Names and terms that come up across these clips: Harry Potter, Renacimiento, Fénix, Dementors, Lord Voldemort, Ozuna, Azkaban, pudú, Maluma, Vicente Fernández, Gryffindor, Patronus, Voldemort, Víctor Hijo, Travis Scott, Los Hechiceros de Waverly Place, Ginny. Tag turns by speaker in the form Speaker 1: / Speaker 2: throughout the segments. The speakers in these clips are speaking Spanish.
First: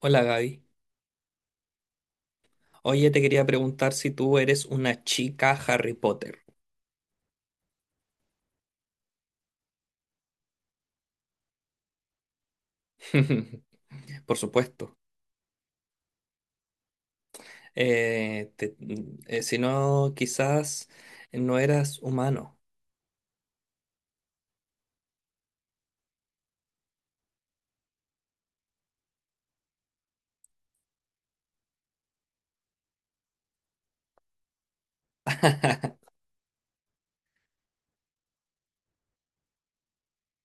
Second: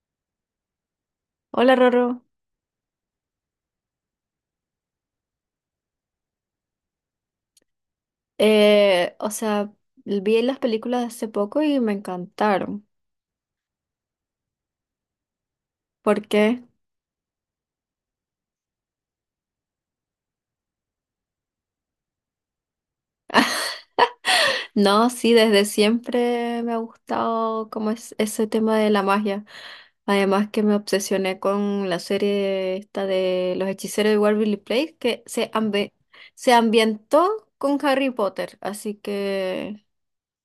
Speaker 1: Hola, Gaby.
Speaker 2: Hola, Roro.
Speaker 1: Oye, te quería preguntar si tú eres una chica Harry Potter.
Speaker 2: O sea, vi las películas de hace poco y me encantaron.
Speaker 1: Por supuesto.
Speaker 2: ¿Por qué?
Speaker 1: Si no, quizás no eras humano.
Speaker 2: No, sí, desde siempre me ha gustado como es ese tema de la magia. Además que me obsesioné con la serie esta de Los Hechiceros de Waverly Place se ambientó con Harry Potter, así que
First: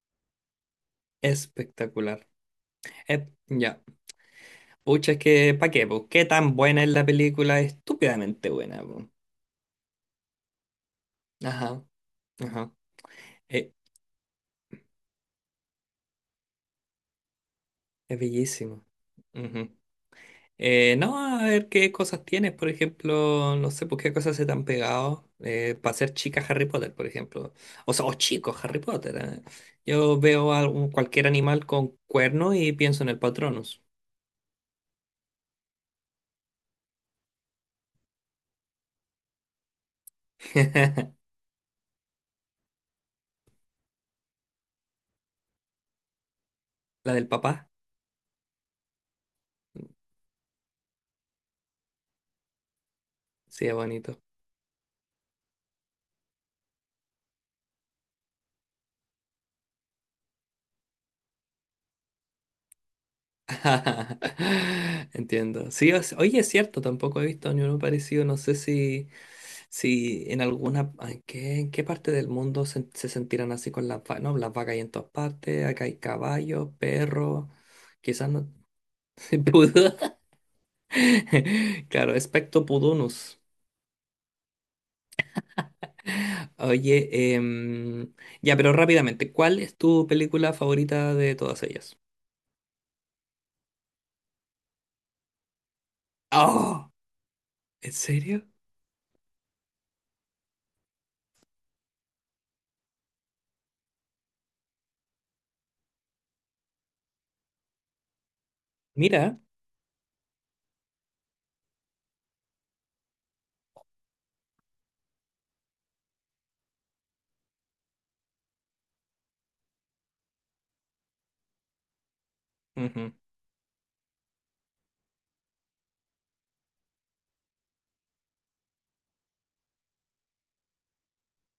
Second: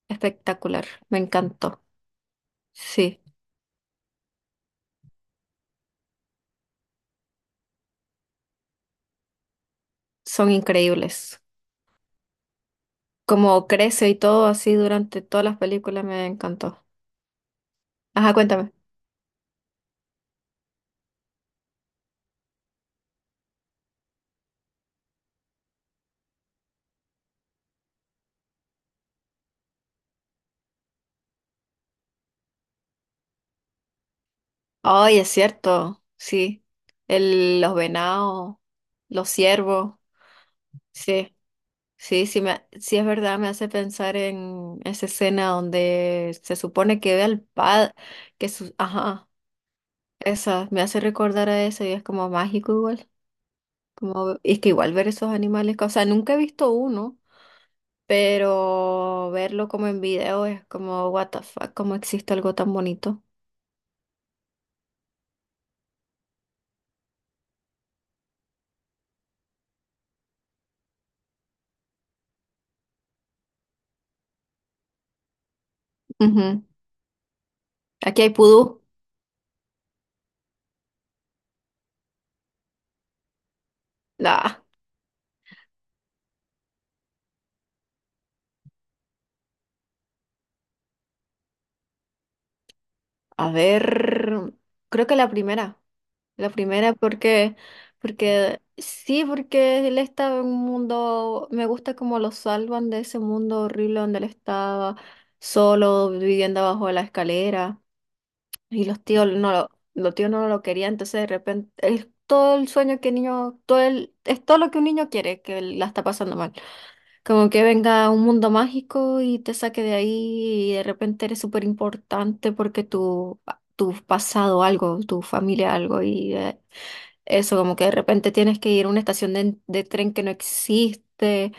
Speaker 2: espectacular, me encantó.
Speaker 1: Espectacular.
Speaker 2: Sí,
Speaker 1: Eh, ya. Pucha, es que, ¿pa' qué, po? ¿Qué tan buena es la película? Estúpidamente buena, po.
Speaker 2: son increíbles.
Speaker 1: Ajá, ajá.
Speaker 2: Como
Speaker 1: Eh,
Speaker 2: crece y todo así durante todas las películas me encantó.
Speaker 1: es
Speaker 2: Ajá, cuéntame.
Speaker 1: bellísimo. Ujú. No, a ver qué cosas tienes, por ejemplo, no sé por qué cosas se te han pegado para ser chica Harry Potter, por ejemplo. O sea, o chicos Harry Potter, ¿eh? Yo veo a cualquier animal con cuerno y pienso en el Patronus.
Speaker 2: Ay, es cierto, sí. El, los venados, los ciervos, sí. Sí, sí, sí es verdad, me hace pensar en esa escena donde se supone
Speaker 1: La
Speaker 2: que ve
Speaker 1: del
Speaker 2: al
Speaker 1: papá.
Speaker 2: padre, ajá, esa, me hace recordar a eso y es como mágico igual.
Speaker 1: Sí, es bonito.
Speaker 2: Como, y es que igual ver esos animales, o sea, nunca he visto uno, pero verlo como en video es como, what the fuck, cómo existe algo tan bonito.
Speaker 1: Entiendo. Sí, oye, es cierto, tampoco he visto ni uno parecido. No sé si en alguna, ay, ¿qué, en qué parte del mundo se sentirán así con las vacas? No, las vacas hay en todas partes, acá hay
Speaker 2: Ujú.
Speaker 1: caballos, perros,
Speaker 2: Aquí
Speaker 1: quizás
Speaker 2: hay
Speaker 1: no.
Speaker 2: pudú.
Speaker 1: Pudú. Claro, espectro pudunus.
Speaker 2: No.
Speaker 1: Oye, ya, pero rápidamente, ¿cuál es tu película favorita de todas ellas?
Speaker 2: A ver, creo que la
Speaker 1: Oh,
Speaker 2: primera porque,
Speaker 1: ¿en serio?
Speaker 2: porque sí, porque él estaba en un mundo, me gusta como lo salvan de ese mundo horrible donde él estaba solo viviendo abajo de la escalera y
Speaker 1: Mira.
Speaker 2: los tíos no lo querían, entonces de repente es todo el sueño que el niño, todo el, es todo lo que un niño quiere, que la está pasando mal. Como que venga un mundo mágico y te saque de ahí y de repente eres súper importante porque
Speaker 1: Ujú.
Speaker 2: tu pasado algo, tu familia algo y eso como que de repente tienes que ir a una estación de tren que no existe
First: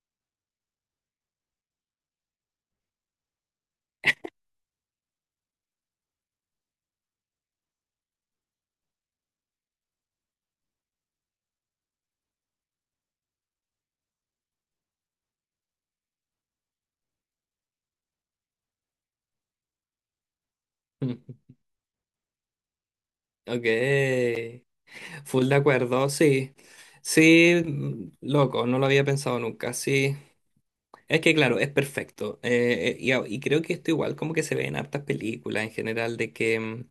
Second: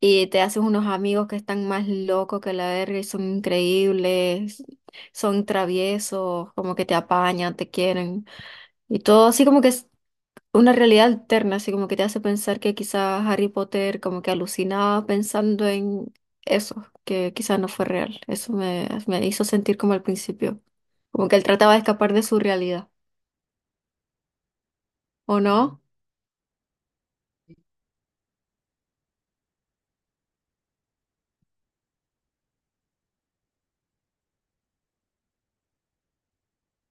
Speaker 2: y te haces unos amigos que están más locos que la verga y son increíbles, son traviesos, como que te apañan, te quieren y todo así como que una realidad alterna, así como que te hace pensar que quizás Harry Potter como que alucinaba pensando en eso, que quizás no fue real. Me hizo sentir como al principio, como que él trataba de escapar de su realidad,
Speaker 1: Ok.
Speaker 2: ¿o
Speaker 1: Full de
Speaker 2: no?
Speaker 1: acuerdo, sí. Sí, mm, loco, no lo había pensado nunca. Sí, es que claro, es perfecto. Y, y creo que esto igual como que se ve en hartas películas en general de que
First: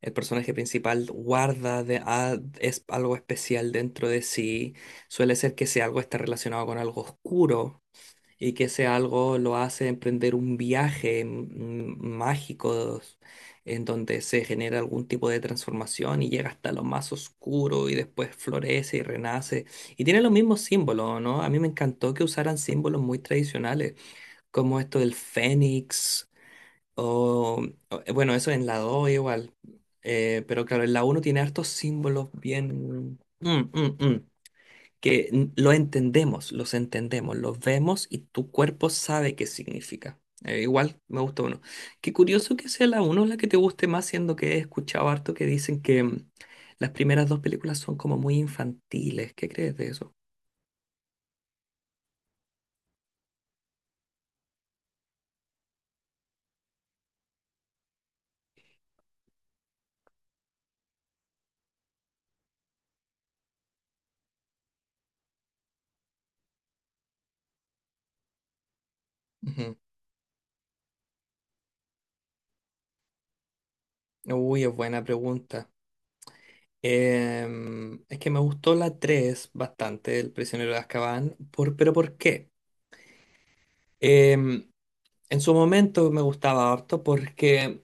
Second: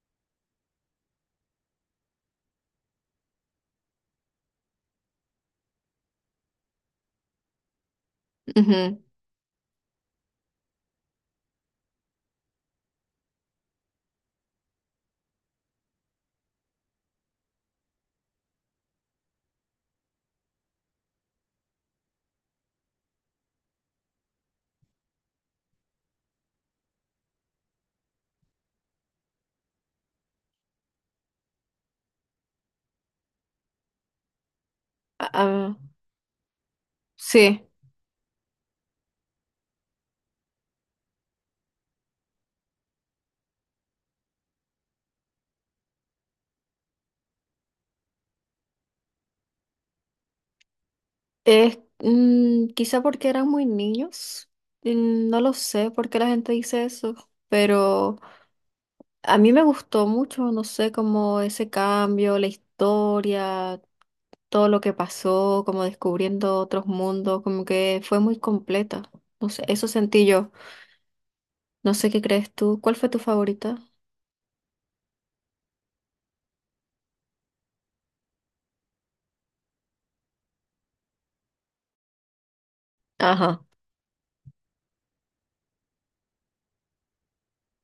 Speaker 1: el personaje principal guarda es algo especial dentro de sí. Suele ser que sea algo está relacionado con algo oscuro y que ese
Speaker 2: Ujú.
Speaker 1: algo lo hace emprender un viaje mágico en donde se genera algún tipo de transformación y llega hasta lo más oscuro y después florece y renace. Y tiene los mismos símbolos, ¿no? A mí me encantó que usaran símbolos muy tradicionales, como esto del fénix, o, bueno, eso en la 2 igual. Pero claro, en la uno tiene hartos símbolos bien... que lo
Speaker 2: Ah,
Speaker 1: entendemos, los
Speaker 2: sí,
Speaker 1: vemos y tu cuerpo sabe qué significa. Igual me gusta uno. Qué curioso que sea la uno la que te guste más, siendo que he escuchado harto que dicen que las primeras dos películas son como muy infantiles. ¿Qué crees de eso?
Speaker 2: quizá porque eran muy niños, no lo sé por qué la gente dice eso, pero a mí me gustó mucho, no sé, como ese cambio, la historia todo lo que pasó, como descubriendo otros mundos, como que fue muy completa. No sé,
Speaker 1: Ujú.
Speaker 2: eso sentí yo. No sé qué crees tú. ¿Cuál fue tu favorita?
Speaker 1: Uy, es buena pregunta. Es que me gustó la 3 bastante, El prisionero de Azkaban, pero ¿por qué?
Speaker 2: Ajá,
Speaker 1: Em, en su momento me gustaba harto porque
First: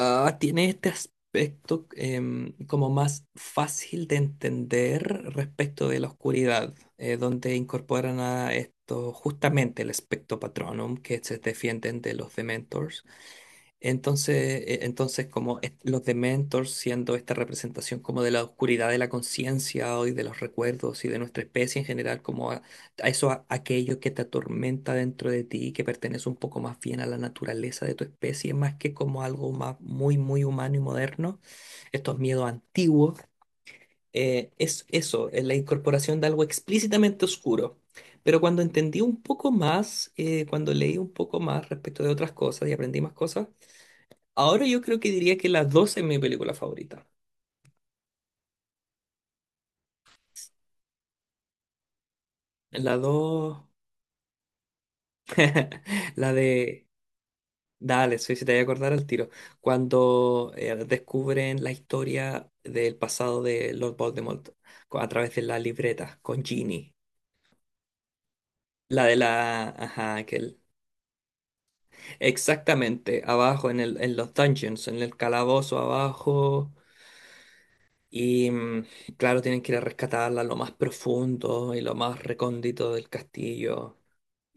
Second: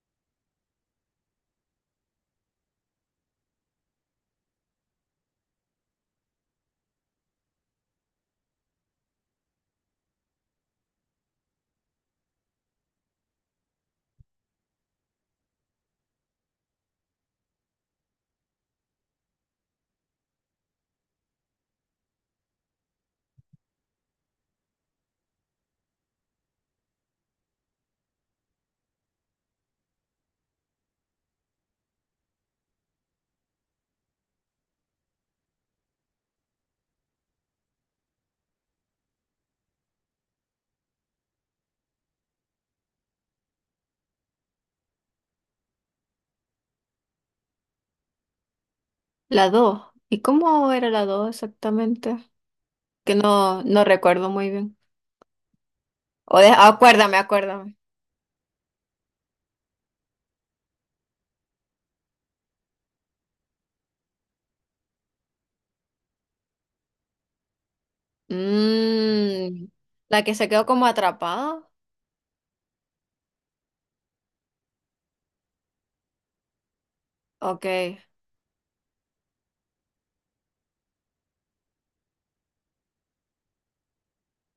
Speaker 1: ah, tiene este aspecto como más fácil de entender respecto de la oscuridad, donde incorporan a esto justamente el espectro patronum que se defienden de los Dementors. Entonces, entonces como los Dementors siendo esta representación como de la oscuridad de la conciencia y de los recuerdos y de nuestra especie en general, como a eso, aquello que te atormenta dentro de ti, que pertenece un poco más bien a la naturaleza de tu especie, más que como algo más muy, muy humano y moderno, estos miedos antiguos, es eso, es la incorporación de algo explícitamente oscuro. Pero cuando entendí un poco más, cuando leí un poco más respecto de otras cosas y aprendí más cosas, ahora yo creo que diría que las 2 es mi película favorita.
Speaker 2: la dos. ¿Y cómo era la 2 exactamente?
Speaker 1: La
Speaker 2: Que
Speaker 1: 2,
Speaker 2: no, no recuerdo muy bien.
Speaker 1: la de...
Speaker 2: Acuérdame, acuérdame.
Speaker 1: Dale, sí, si te voy a acordar al tiro. Cuando descubren la historia del pasado de Lord Voldemort a través de la libreta con Ginny. La de
Speaker 2: Mm,
Speaker 1: la... Ajá,
Speaker 2: la que se
Speaker 1: aquel.
Speaker 2: quedó como atrapada.
Speaker 1: Exactamente, abajo en en los dungeons, en el calabozo abajo.
Speaker 2: Ok.
Speaker 1: Y mm, claro, tienen que ir a rescatarla lo más profundo y lo más recóndito del castillo.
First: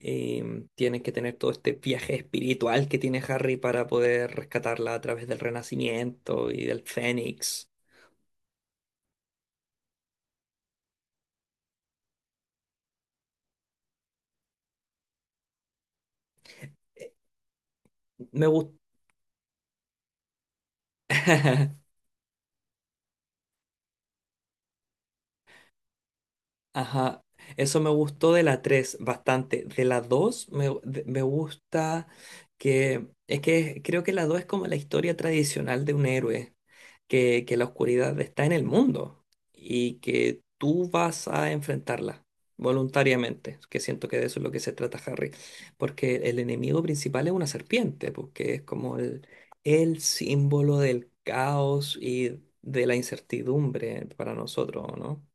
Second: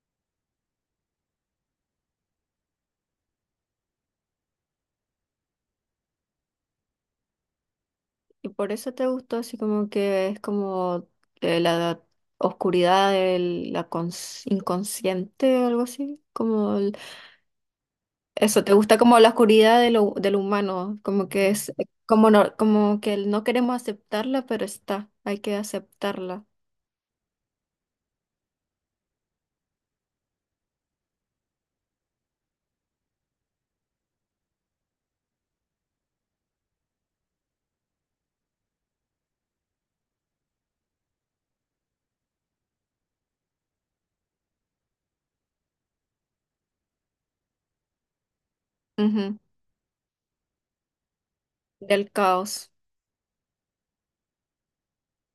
Speaker 1: Y tienes que tener todo este viaje espiritual que tiene Harry para poder rescatarla a través del Renacimiento y del Fénix.
Speaker 2: Y por eso te gustó, así como que es como la oscuridad de inconsciente o algo así, como
Speaker 1: Me
Speaker 2: eso.
Speaker 1: gusta.
Speaker 2: ¿Te gusta como la oscuridad de de lo humano? Como que es, como no, como que no queremos aceptarla, pero está, hay que aceptarla.
Speaker 1: Ajá, eso me gustó de la 3 bastante. De la 2 me gusta que es que creo que la 2 es como la historia tradicional de un héroe, que la oscuridad está en el mundo y que tú vas a enfrentarla voluntariamente, que siento que de eso es lo que se trata Harry, porque el enemigo principal es una serpiente, porque es como
Speaker 2: Ujú.
Speaker 1: el símbolo del caos
Speaker 2: Del
Speaker 1: y
Speaker 2: caos,
Speaker 1: de la incertidumbre para nosotros, ¿no?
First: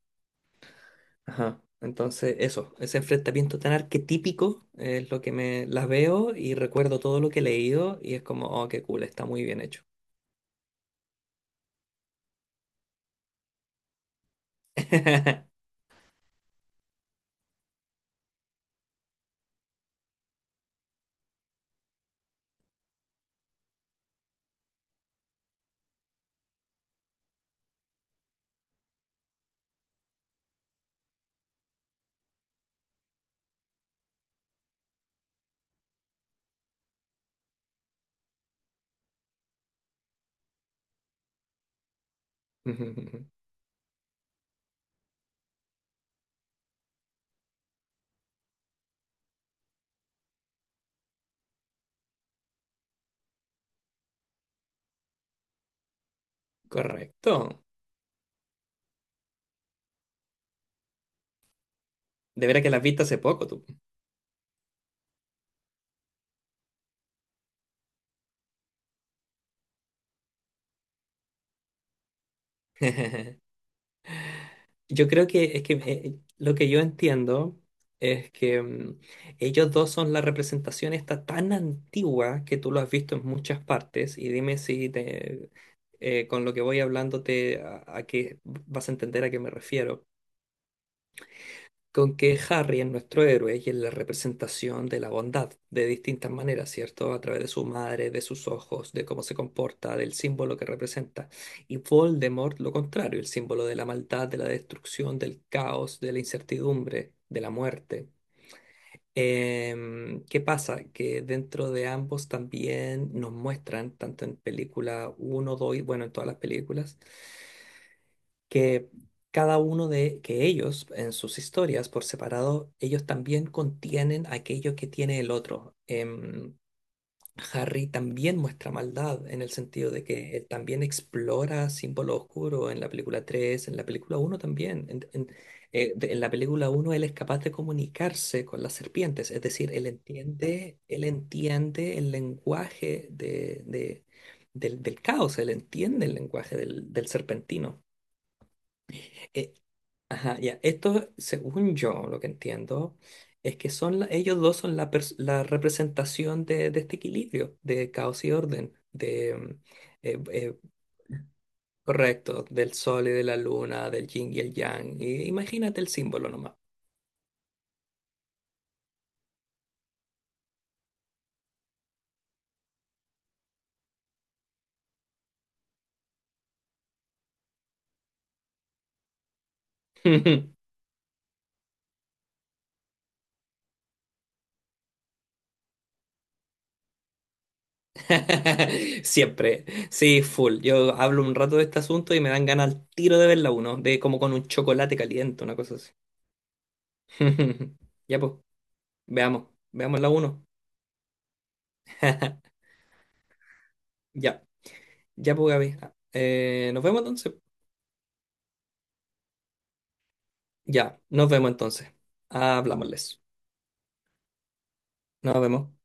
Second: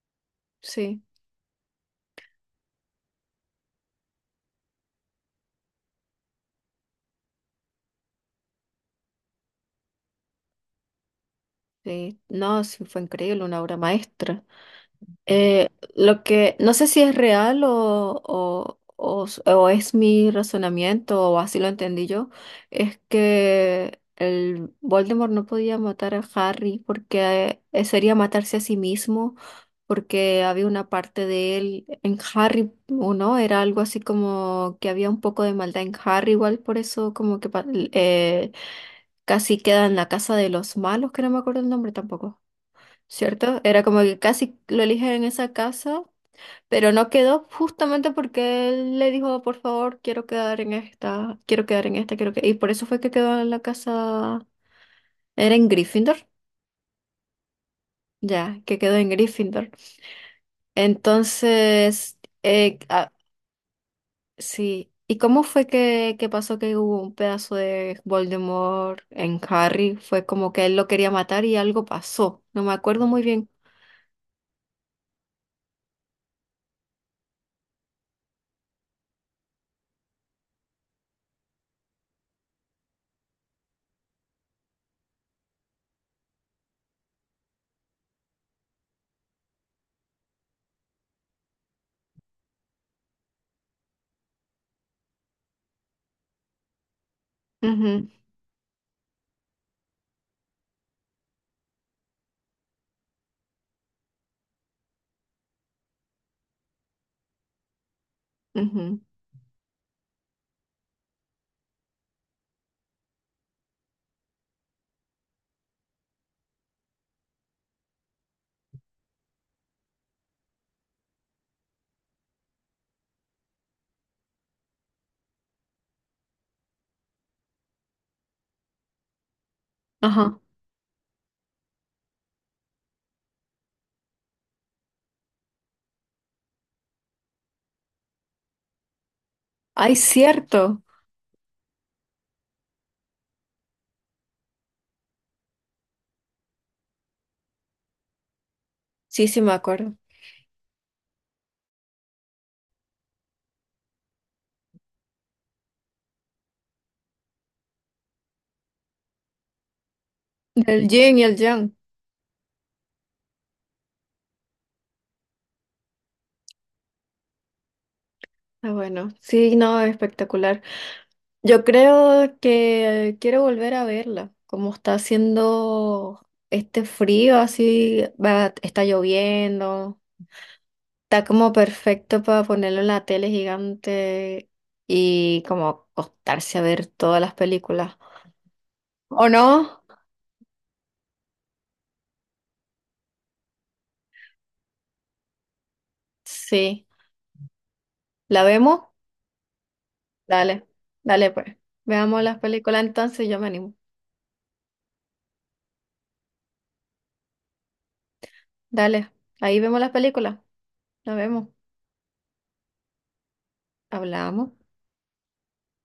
Speaker 2: sí,
Speaker 1: Ajá. Entonces, eso, ese enfrentamiento tan arquetípico es lo que me las veo y recuerdo todo lo que he leído y es como, oh, qué cool, está muy bien hecho.
Speaker 2: sí. No, sí, fue increíble, una obra maestra. Lo que no sé si es real o es mi razonamiento o así lo entendí yo, es que el Voldemort no podía matar a Harry porque sería matarse a sí mismo, porque había una parte de él en Harry, ¿o no? Era algo así como que había un poco de maldad en Harry, igual por eso como que eh, casi queda en la casa de los malos, que no me acuerdo el nombre tampoco.
Speaker 1: Ujú.
Speaker 2: ¿Cierto? Era como que casi lo eligen en esa casa, pero no quedó justamente porque él le dijo, por favor, quiero quedar en esta, quiero que... Y por eso fue que quedó en la casa, era en Gryffindor,
Speaker 1: Correcto.
Speaker 2: ya, que quedó en Gryffindor. Entonces,
Speaker 1: De veras que las viste hace poco tú.
Speaker 2: sí. ¿Y cómo fue que pasó que hubo un pedazo de Voldemort en Harry? Fue como que él lo quería matar y algo pasó. No me acuerdo muy bien.
Speaker 1: Yo creo que es que lo que yo entiendo es que mm, ellos dos son la representación esta tan antigua que tú lo has visto en muchas partes y dime si te, con lo que voy hablando a qué vas a entender a qué me refiero. Con que Harry es nuestro héroe y es la representación de la bondad de distintas maneras, ¿cierto? A través de su
Speaker 2: Ujú,
Speaker 1: madre, de sus ojos, de cómo se comporta, del símbolo que representa. Y Voldemort, lo contrario, el símbolo de la maldad, de la destrucción, del caos, de la incertidumbre, de la muerte.
Speaker 2: ujú.
Speaker 1: ¿Qué pasa? Que dentro de ambos también nos muestran, tanto en película uno 2 bueno, en todas las películas, que cada uno de que ellos en sus historias por separado, ellos también contienen aquello que tiene el otro. Harry también muestra maldad en el sentido de que
Speaker 2: Ajá.
Speaker 1: él también explora símbolo oscuro en la película 3 en la película uno también. En la película uno él es capaz de comunicarse con las serpientes, es decir,
Speaker 2: Ay, cierto.
Speaker 1: él entiende el lenguaje del, del caos, él entiende el lenguaje del del serpentino
Speaker 2: Sí, sí,
Speaker 1: eh,
Speaker 2: me acuerdo.
Speaker 1: ajá, ya. Esto, según yo, lo que entiendo, es que son ellos dos son la representación de este equilibrio, de caos y orden, eh, eh,
Speaker 2: Del yin y el yang.
Speaker 1: correcto, del sol y de la luna, del yin y el yang. Y imagínate el símbolo nomás.
Speaker 2: Ah, bueno, sí, no, espectacular. Yo creo que quiero volver a verla. Como está haciendo este frío, así va, está lloviendo. Está como perfecto para ponerlo en la tele gigante y como acostarse a ver todas las películas. ¿O
Speaker 1: Siempre,
Speaker 2: no?
Speaker 1: sí, full. Yo hablo un rato de este asunto y me dan ganas al tiro de verla uno, de como con un chocolate caliente, una cosa así.
Speaker 2: Sí.
Speaker 1: Ya pues,
Speaker 2: ¿La vemos?
Speaker 1: veamos, veamos la uno.
Speaker 2: Dale, dale pues. Veamos las películas entonces, yo me animo.
Speaker 1: Ya. Ya, pues, Gaby. Nos vemos entonces.
Speaker 2: Dale, ahí vemos las películas.
Speaker 1: Ya,
Speaker 2: La
Speaker 1: nos
Speaker 2: vemos.
Speaker 1: vemos entonces. Hablámosles.
Speaker 2: Hablamos.
Speaker 1: Nos vemos.